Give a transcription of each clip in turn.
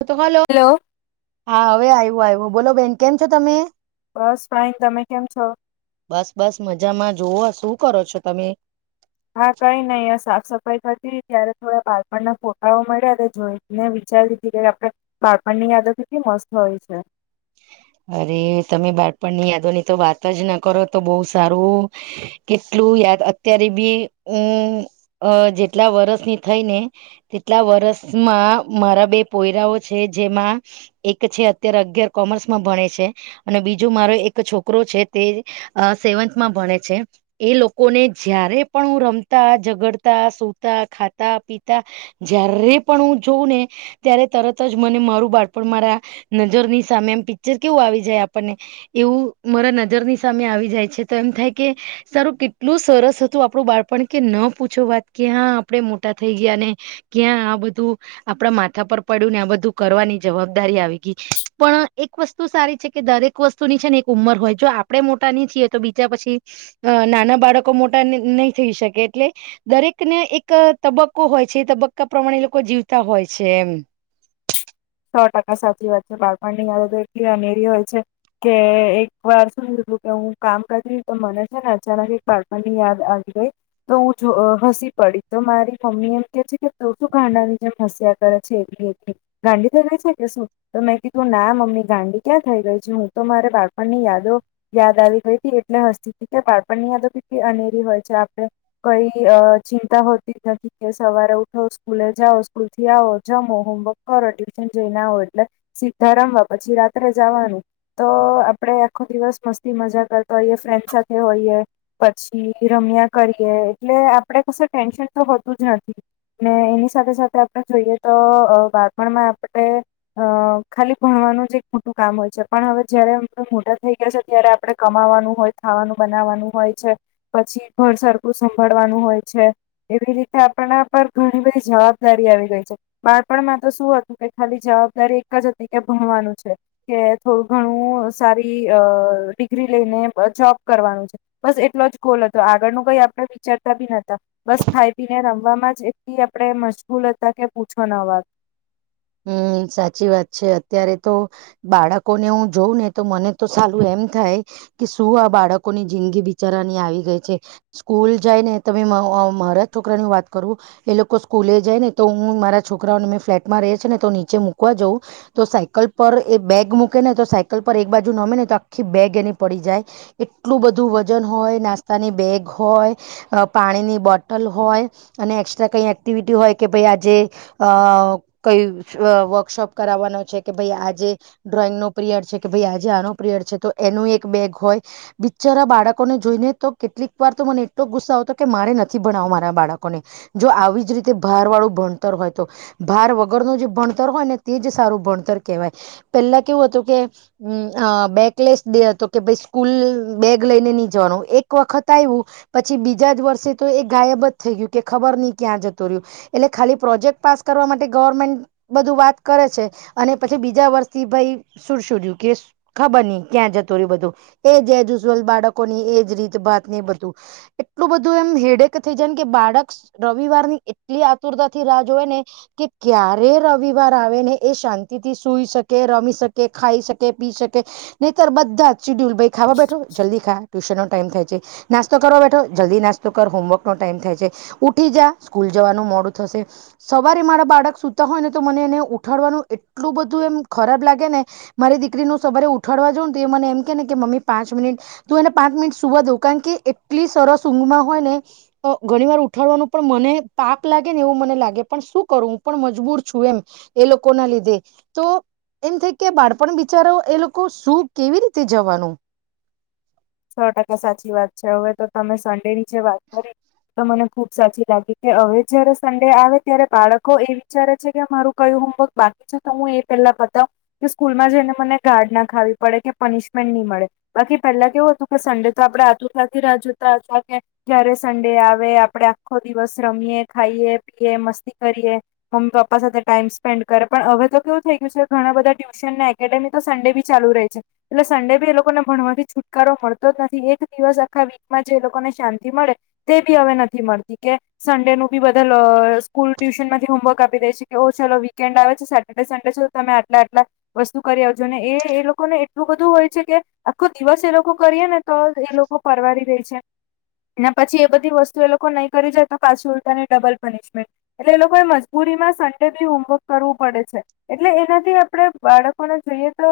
તો તો હાલો. હલો. હા હવે આયવો આયવો બોલો બેન કેમ છો તમે? બસ ફાઈન, તમે કેમ છો? બસ-બસ મજામાં, જોવો શું કરો છો તમે? હા, કઈ નઈ આ સાફ-સફાઈ કરતી તી ત્યારે થોડા બાળપણના ફોટાઓ મળ્યા તે જોઈ ને વિચારી લીધી કે, આપડે બાળપણ ની યાદો કેટલી મસ્ત હોય છે. અરે.. તમે બાળપણની યાદો ની તો વાત જ ના કરો તો બઉ સારું કેટલું યાદ, અત્યારે બી અ હું જેટલા વરષની થઈ ને એટલા વર્ષ માં મારા બે પોયરાઓ છે, જેમાં એક છે અત્યારે અગિયાર કોમર્સમાં ભણે છે અને બીજુ મારો એક છોકરો છે, તે અ સેવન્થમાં ભણે છે. એ લોકોને જયારે પણ હું રમતા, ઝગડતા, સુતા ખાતા, પીતા જયારે પણ હું જોવ ને ત્યારે તરત જ મને મારું બાળપણ મારા નજરની સામે આમ પિક્ચર કેવું આવી જાય આપણને એવું મારા નજરની સામે આવી જાય છે, તો એમ થાય કે સારું કેટલું સરસ હતું આપડું બાળ પણ કે ન પૂછો વાત, ક્યાં આપણેે મોટા થઈ ગયા, ને ક્યાં આ બધું આપડા માથા પર પડ્યું ને આ બધું કરવાની જવાબદારી આવી ગઈ, પણ એક વસ્તુ સારી છે કે દરેક વસ્તુની છે ને એક ઉંમર હોય, જો આપણેે મોટા નઈ થઈએ તો બીજા પછી અ નાના બાળકો મોટા ને નહી થઈ શકે એટલે દરેક ને એક તબક્કો હોય છે, એ તબક્કા પ્રમાણે લોકો જીવતા હોય છે એમ સો ટકા સાચી વાત છે, બાળપણ ની યાદો તો આટલી અનેરી હોય છે. કે એક વાર શું લીધુ તો કે હું કામ કરી તો મને છે, ને અચાનક એક બાળપણની યાદ આવી ગઈ. તો હું છું અ હસી પડી તો મારી મમ્મી એમ કે છે, કે તું શું ગાંડાની જેમ હસ્યા કરે છે, એકલી-એકલી ગાંડી થઈ ગઈ છે કે શું? તો મેં કીધું ના મમ્મી ગાંડી ક્યાં થઈ ગઈ છું, હું તો મારે બાળપણની યાદો યાદ આવી ગઈ હતી, એટલે હસ્તી કે બાળપણ ની યાદો કેટલી અનેરી હોય છે આપડે કઈ અ ચિંતા હોતી જ નથી, કે સવારે ઉઠો સ્કૂલે જાઓ સ્કૂલ થી આવો, જમો હોમવર્ક કરો, ટ્યુશન જઈ ને આવો એટલે સીધા રમવા, પછી રાત્રે જવાનું તો આપડે આખો દિવસ મસ્તી મજાક જ કરીએ, ફ્રેન્ડ સાથે હોઈએ. પછી રમ્યા કરીએ, એટલે આપડે કશું ટેન્શન તો હોતું જ નથી. ને એની સાથે-સાથે આપણે જોઈએ તો, બાળપણમાં આપણે અ ખાલી ભણવાનું જ એક મોટું કામ હોય છે, પણ હવે જયારે અમ મોટા થઈ ગયા છે ત્યારે આપણે કમાવાનું હોય, ખાવાનું બનાવવાનું હોય છે. પછી ઘર સરખું સંભાળવાનું હોય છે. એવી રીતે આપણા પર ઘણી બધી જવાબદારી આવી ગઈ છે, બાળપણમાં તો શું હતું કે ખાલી જવાબદારી એક જ હતી કે, ભણવાનું છે. કે થોડું ઘણું સારી અ ડિગ્રી લઈને બ જોબ કરવાનું છે., બસ એટલો જ ગોલ હતો, આગળ નુ કઈ આપડે વિચારતા બી નતા. બસ ખાઈ-પી ને રમવાવામાં જ એટલી આપણેે મશગૂલ હતા કે પૂછો ના વાત હમ્મ, સાચી વાત છે, અત્યારે તો બાળકો ને હું જોઉં ને તો મને તો સાલુ એમ થાય કે શું આ બાળકોની જિંદગી બિચારાની આવી ગઈ છે સ્કૂલ જાય ને તમે મારા છોકરા ની વાત કરું એ લોકો સ્કૂલે જાય ને તો હું મારા છોકરાઓને મેં ફ્લેટમાં રહે છે ને, તો નીચે મૂકવા જઉં તો સાયકલ પર એ બેગ મૂકે ને તો સાયકલ પર એક બાજુ નમે ને તો આખી બેગ એની પડી જાય. એટલું બધું વજન હોય, નાસ્તાની બેગ હોય. અ પાણીની બોટલ હોય અને એક્સ્ટ્રા કઈ એક્ટિવિટી હોય કે ભાઈ આજે અ કઈ વર્કશોપ કરાવવાનો છે કે ભાઈ આજે ડ્રોઈંગ નો પ્રિયર છે કે ભાઈ આજે આનો પ્રિયર છે તો એનું એક બેગ હોય બિચ્ચારા બાળકોને જોઈને તો કેટલીક વાર તો મને એટલો ગુસ્સો આવતો કે મારે નથી ભણાવો મારા બાળકોને જો આવી જ રીતે ભાર વાળું ભણતર હોય તો ભાર વગર વગર નું જે ભણતર હોય ને તે જ સારું ભણતર કહેવાય પેલા કેવું હતું કે હમ્મ અ બેકલેસ દે હતો કે ભાઈ સ્કૂલ બેગ લઈને નઈ જવાનું એક વખત આવ્યું પછી બીજા જ વર્ષે તો એ ગાયબ જ થઈ ગયું કે ખબર નહી ક્યાં જતો રહ્યો એટલે ખાલી પ્રોજેક્ટ પાસ કરવા માટે ગવર્મેન્ટ બધું વાત કરે છે અને પછી બીજા વર્ષથી ભાઈ સુર સુડ્યું કે ખબર નઈ ક્યાં જતું રયુ બધું એ જે જ ઉજવલ બાળકો ની એજ રીત ભાત ને બધું એટલું બધું હેડેક થઈ જાય કે બાળક રવિવારની એટલી આતુરતા થી રાહ જોવાય ને કે ક્યારે રવિવાર આવે ને એ શાંતિથી સૂઈ શકે રમી શકે ખાઈ શકે પી શકે નહીતર બધા જ શિડ્યુલ પેક ભાઈ ખાવા બેઠો જલ્દી ખા ટ્યુશન ટાઈમ થાય છે નાસ્તો કરવા બેઠો જલ્દી નાસ્તો કર હોમવર્કનો ટાઈમ થાય છે ઉઠી જા સ્કૂલ જવાનું મોડું થશે. સવારે મારા બાળક સુતા હોય ને તો મને એને ઉઠાડવાનું એટલું બધું એમ ખરાબ લાગે ને મારી દીકરી નું સવારે ઉઠાડવા જઉં ને એ મને એમ કે ને કે મમ્મી પાંચ મિનિટ તું એને પાંચ મિનિટ સુવા દઉ કારણ કે એટલી સરસ ઊંઘમાં હોય ને ઘણી વાર ઉઠાડવાનું પણ મને તાક લાગે ને એવું મને લાગે પણ શું કરું પણ મજબૂર છું એમ એ લોકો ના લીધે તો એમ થાય કે બાળપણ બિચારા એ લોકો શું કેવી રીતે જવાનું. સો ટકા સાચી વાત છે હવે તો તમે સન્ડે ની જે વાત કરી તો મને ખુબ સાચી લાગી કે હવે જયારે સન્ડે આવે ત્યારે બાળકો એ વિચારે છે કે મારું કયું હોમવર્ક બાકી છે તો હું એ પેલા પતાવ કે સ્કૂલમાં જઈને મને ગાર્ડ ના ખાવી પડે કે પનિશમેન્ટ નહી મળે બાકી પેહેલા કેવું તો કે સંડે તો આપડે આતુરથી રાહ જોતા હતા કે ક્યારે સન્ડે આવે આપડે આખો દિવસ રમીએ ખાઈએ પીએ મસ્તી કરીએ. મમ્મી પપ્પા સાથે ટાઈમપેન્ડ કરે પણ હવે તો કેવું થઈ ગયું છે કે ઘણા બધા ટ્યુશન ને એકેડેમી તો સન્ડે બી ચાલુ રહી છે એટલે સન્ડે ભી એ લોકોને ભણવાથી છુટકારો મળ નથી એક દિવસ આખા વીકમાં જે લોકોને શાંતિ મળે તે બી હવે નથી મળતી કે સન્ડે નું બી બધા સ્કૂલ ટ્યુશન માંથી હોમવર્ક આપી દે છે કે ઓ ચાલો વીકેન્ડ આવે છે સેટર્ડે સન્ડે ચલો તમે આટલા આટલા વસ્તુ કરી આવજો ને એ એ લોકોને એટલું બધું હોય છે કે આખો દિવસ એ લોકો કરીએ ને તો એ લોકો પરવારી દે છે. એના પછી એ બધી વસ્તુ એ લોકો નહી કરી જાય તો પાછી ઉલતાાની ડબલ પરીશમેન્ટ એટલે એ લોકોએ મજબૂરીમાં સન્ડે બી હોમવર્ક કરવું પડે છે. એટલે એનાથી આપણે બાળકોને જોઈએ તો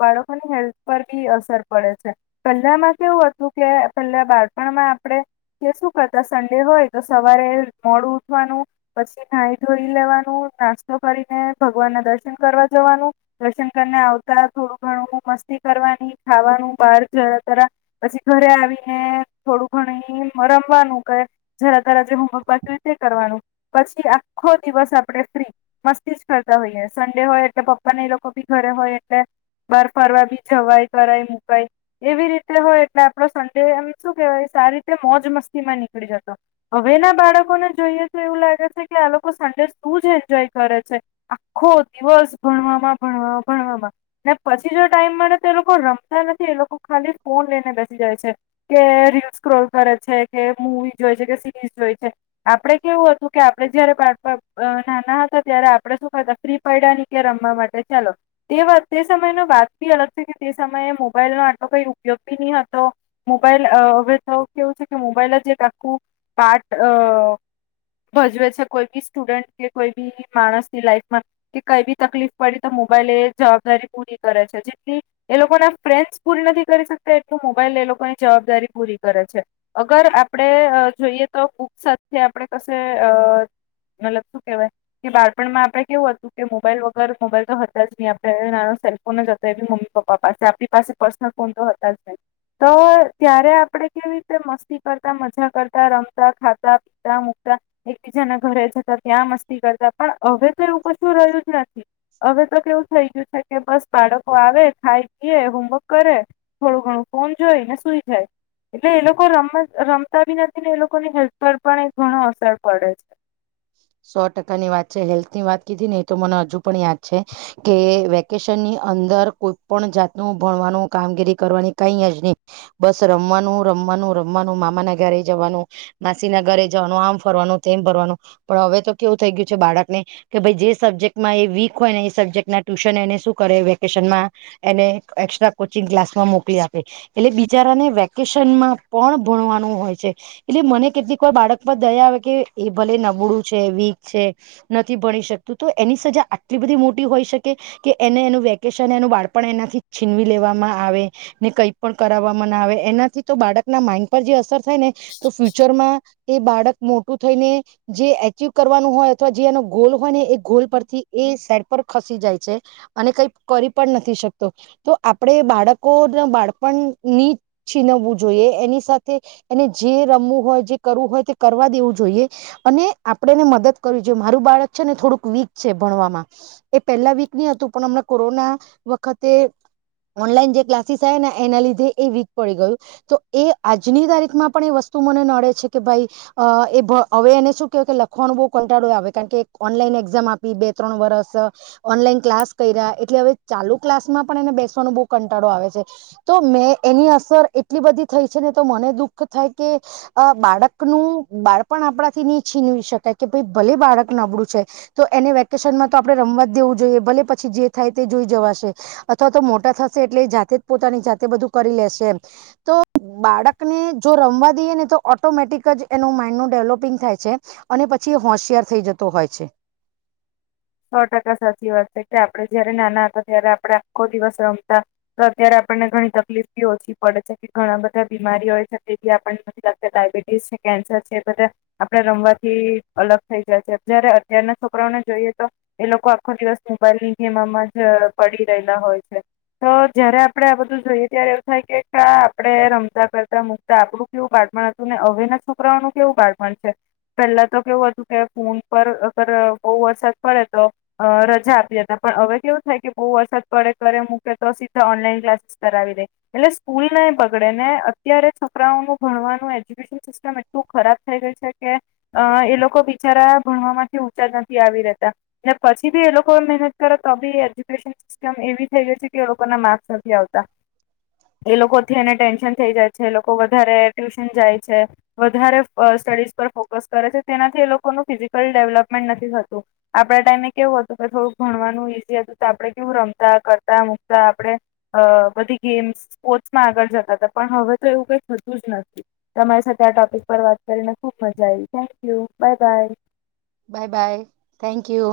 બાળકોની હેલ્થ પર બી અસર પડે છે. પહેલા માં કેવું હતું કે પહેલા બાળપણમાં આપણે કે શું કરતા સન્ડે હોય તો સવારે મોડું ઉઠવાનું પછી નાઈ ધોઈ લેવાનું નાસ્તો કરીને ભગવાન ના દર્શન કરવા જવાનું દર્શન કરીને આવતા થોડું ઘણું મસ્તી કરવાની ખાવાનું બાર જ તરા પછી ઘરે આવીને થોડું ઘણી મરમવાનું કે તરા જે હોમવર્ક બાક્યું તે પછી આખો દિવસ આપણે ફ્રી મસ્તી જ કરતા હોઈએ સન્ડે હોય એટલે પપ્પાને એ લોકો ભી ઘરે હોય એટલે બાર ફરવા બી જવાય કરાય મુકાય એવી રીતે હોય એટલે આપડો સંડે એમ શું કેવાય સારી રીતે મોજ મસ્તી માં નીકળી જતો હવે ના બાળકોને જોઈએ તો એવું લાગે છે કે આ લોકો સંડે શું જ એન્જોય કરે છે. આખો દિવસ ભણવામાં ભણવામાં ભણવામાં. ને પછી જો ટાઈમ મળે તો એ લોકો રમતા નથી એ લોકો ખાલી ફોન લઈને બેસી જાય છે. કે રીલ સ્ક્રોલ કરે છે કે મૂવી જોય છે કે સિરીઝ જોય છે. આપડે કેવું હતું કે આપડે જયારે બાળપણ નાના હતા ત્યારે આપડે શું કરતા ફ્રી પૈડા ની કેે રમવા માટે ચાલો તે વા તે સમય નો વાત બી અલગ છે કે તે સમયે મોબાઈલ નો તો કઈ ઉપયોગી ની હતો મોબાઈલ હવે તો કેવું છે કે મોબાઈલ જ એક આખું પાટ અ ભજવે છે કોઈ બી સ્ટુડન્ટ કે કોઈ બી માણસ ની લાઈફમાં કે કઈ બી તકલીફ પડી તો મોબાઈલ એ જવાબદારી પૂરી કરે છે જેટલી એ લોકો ના ફ્રેન્સ પૂરી નથી કરી શકતા એટલું મોબાઈલ એ લોકોની જવાબદારી પૂરી કરે છે. અગર આપણેે જોઈએ તો કૂક સાથે આપણે કશે અ મતલબ શું કેવાય કે બાળપણમાં આપડે કેવું હતું કે મોબાઈલ વગર મોબાઈલ તો હતા જ નહી આપડે નાનો સેમસેન્ગ ફોન જ હતો એબી મમ્મી પપ્પા પાસે આપણી પાસે પ્રશનલ ફોન તો હતા જ નહિ. તો ત્યારે આપડે કેવી રીતે મસ્તી કરતા મજા કરતા રમતા ખાતા [unintelligible] એક બીજાના ઘરે જતા ત્યાં મસ્તી કરતા પણ હવે તો એવું કશું રહ્યું જ નથી. હવે તો કેવું થઈ ગયું છે કે બસ બાળકો આવે ખાય પીએ હોમવર્ક કરે, થોડું ઘણું ફોન જોઈ ને સુઈ જાય. એટલે એ લોકો રમ રમતા બી નથી ને એ લોકોની હેલ્થ પર પણ ઘણો અસર પડે છે. સો ટકાની વાત છે હેલ્થ ની વાત કીધી ને એ તો મને હજુ પણ યાદ છે. કે વેકેશનની અંદર કોઈ પણ જાતનું ભણવાનું કામગીરી કરવાની કઈ જ નહી. બસ રમવાનું રમવાનું રમવાનું મામાના ઘરે જવાનું. માસીના ઘરે જવાનું આમ ફરવાનું તેમ ફરવાનું પણ હવે તો કેવું થઈ ગયું છે બાળકને કે ભાઈ જે સબ્જેક્ટમાં એ વીક હોય ને એ સબ્જેક્ટ ના ટ્યુશન એને શું કરે વેકેશનમાં એને એસ્ટ્રા કોચિંગ ક્લાસમાં મોકલી આપે. એટલે બિચારાને વેકેશનમાં પણ ભણવાનું હોય છે. એટલે મને કેટલીક વાર બાળક પર દયા આવે કે એ ભલે નબળું છે વીક છે. નથી ભણી શકતું તો એની સજા આટલી બધી મોટી હોય શકે. કે એને એનું વેકેશન એનું બાળપણ એનાથી છીનવી લેવામાં આવે. ને કઈ પણ કરાવવામાં ના આવે એનાથી તો બાળક ના માઇન્ડ પર જે અસર થાય ને તો ફ્યુચરમાં એ બાળક મોટું થઈને જે એચિવ કરવાનું હોય અથવા જે એનો ગોલ હોય ને એ ગોલ પરથી એ સાઈડ પર ખસી જાય છે. અને કઈ કરી પણ નથી શકતો, તો આપણે બાળકો બાળપણની છીનવવું જોઈએ એની સાથે એને જે રમવું હોય જે કરવું હોય તે કરવા દેવું જોઈએ અને આપણે એની મદદ કરવી જોવે મારું બાળક છે ને થોડુંક વીક છે ભણવામાં. એ પહેલા વીક ની હતું પણ હમણાં કોરોના વખતે ઓનલાઈન જે ક્લાસીસ આયા ને એના લીધે એ વીક પડી ગયું. તો એ આજની તારીખમાં પણ એ વસ્તુ મને નડે છે કે ભાઈ એ હવે એને શું કેવું કે લખવાનું બહુ કંટાળો આવે કારણ કે ઓનલાઈન એક્ઝામ આપી બે ત્રણ વરસ. ઓનલાઈન ક્લાસ કર્યા એટલે હવે ચાલુ ક્લાસમાં પણ એને બેસવાનો બહુ કંટાળો આવે છે. તો મે એની અસર એટલી બધી થઈ છે ને તો મને દુઃખ થાય કે અ બાળકનું બાળપણ આપણાથી ની છીનવી શકાય કે ભાઈ ભલે બાળક નબળું છે. તો એને વેકેશનમાં તો આપણેે રમવા જ દેવું જોઈએ ભલે પછી જે થાય તે જોઈ જવાશે. અથવા તો મોટા થશે એટલે એ જાતે જ પોતાની જાતે બધું કરી લેશે એમ તો બાળકને જો રમવા દઈએ ને તો ઓટોમેટિ કજ એનું માઈન્ડનું ડેવલોપિંગ થાય છે અને પછી હોશિયાર થઈ જતો હોય છે. સો ટકા સાચી વાત છે કે આપડણે જયારે નાના હતા ત્યારે આપડણે આખો દિવસ રમતા તો અત્યારે આપણને ઘણી તકલીફી ઓછી પડે છે કે ઘણા બધા બીમારી હોય છે તેથી આપણને [unintelligible] ડાયબિટીસ છે. કેન્સર છે. એ બધા આપડે રમવાથી અલગ થઈ જાય છે. જયારે અત્યારના છોકરાઓને જોઈએ તો એ લોકો આખો દિવસ મોબાઈલની ગેમમાં જ પડી રહેલા હોય છે. તો જયારે આપડણે આ બધું જોઈએ ત્યારે એવું થાય કે આપડણે રમતા કરતા મૂક તા આપણું કેવું બાળપણ હતું ને હવેના છોકરાઓ નું કેવું બાળપણ છે. પેલા તો કેવું હતું કે ફોન પર અગર બહુ વરસાદ પડે તો અ રજા આપી હતા પણ હવે કેવું થાય કે બહુ વરસાદ પડે ઘરે મૂકે તો સીધા ઓનલાઈન ક્લાસ કરાવીદે એટલે સ્કૂલ ન બગડે ને અત્યારે છોકરાઓનુ ભણવાનું એજ્યુકેશન સિસ્ટમ એટલું ખરાબ થઈ ગઈ છે કે અ એ લોકો બિચારા ભણવામાંથી ઊંચા નથી આવી રહે તા ને પછી બી એ લોકો મહેનત કરે તો બી એજ્યુકેશન સિસ્ટમ એવી થઈ ગઈ છે કે લોકોના માર્ક્સ નથી આવતા એ લોકોથી એને ટેન્શન થઈ જાય છે એ લોકો વધારે ટ્યુશન જાય છે. વધારે ફ સ્ટડીઝ પર ફોકસ કરે છે તેનાથી એ લોકોનું ફિઝિકલ ડેવલપમેન્ટ નથી થતું. આપડા ટાઈમે કેવું હતું કે થોડુંક ભણવાનું ઈઝી હતું તો આપડણે કેવું રમતા, કરતા, મૂકતા આપડે અ બધી ગેમ્સ સ્પોર્ટ્સમાં આગળ જતા હતા પણ હવે તો એવું કઈ થતું જ નથી. તમારી સાથે આ ટોપિક પર વાત કરીને ખુબ મજા આવી. Thank you. Bye bye. Bye bye. Thank you.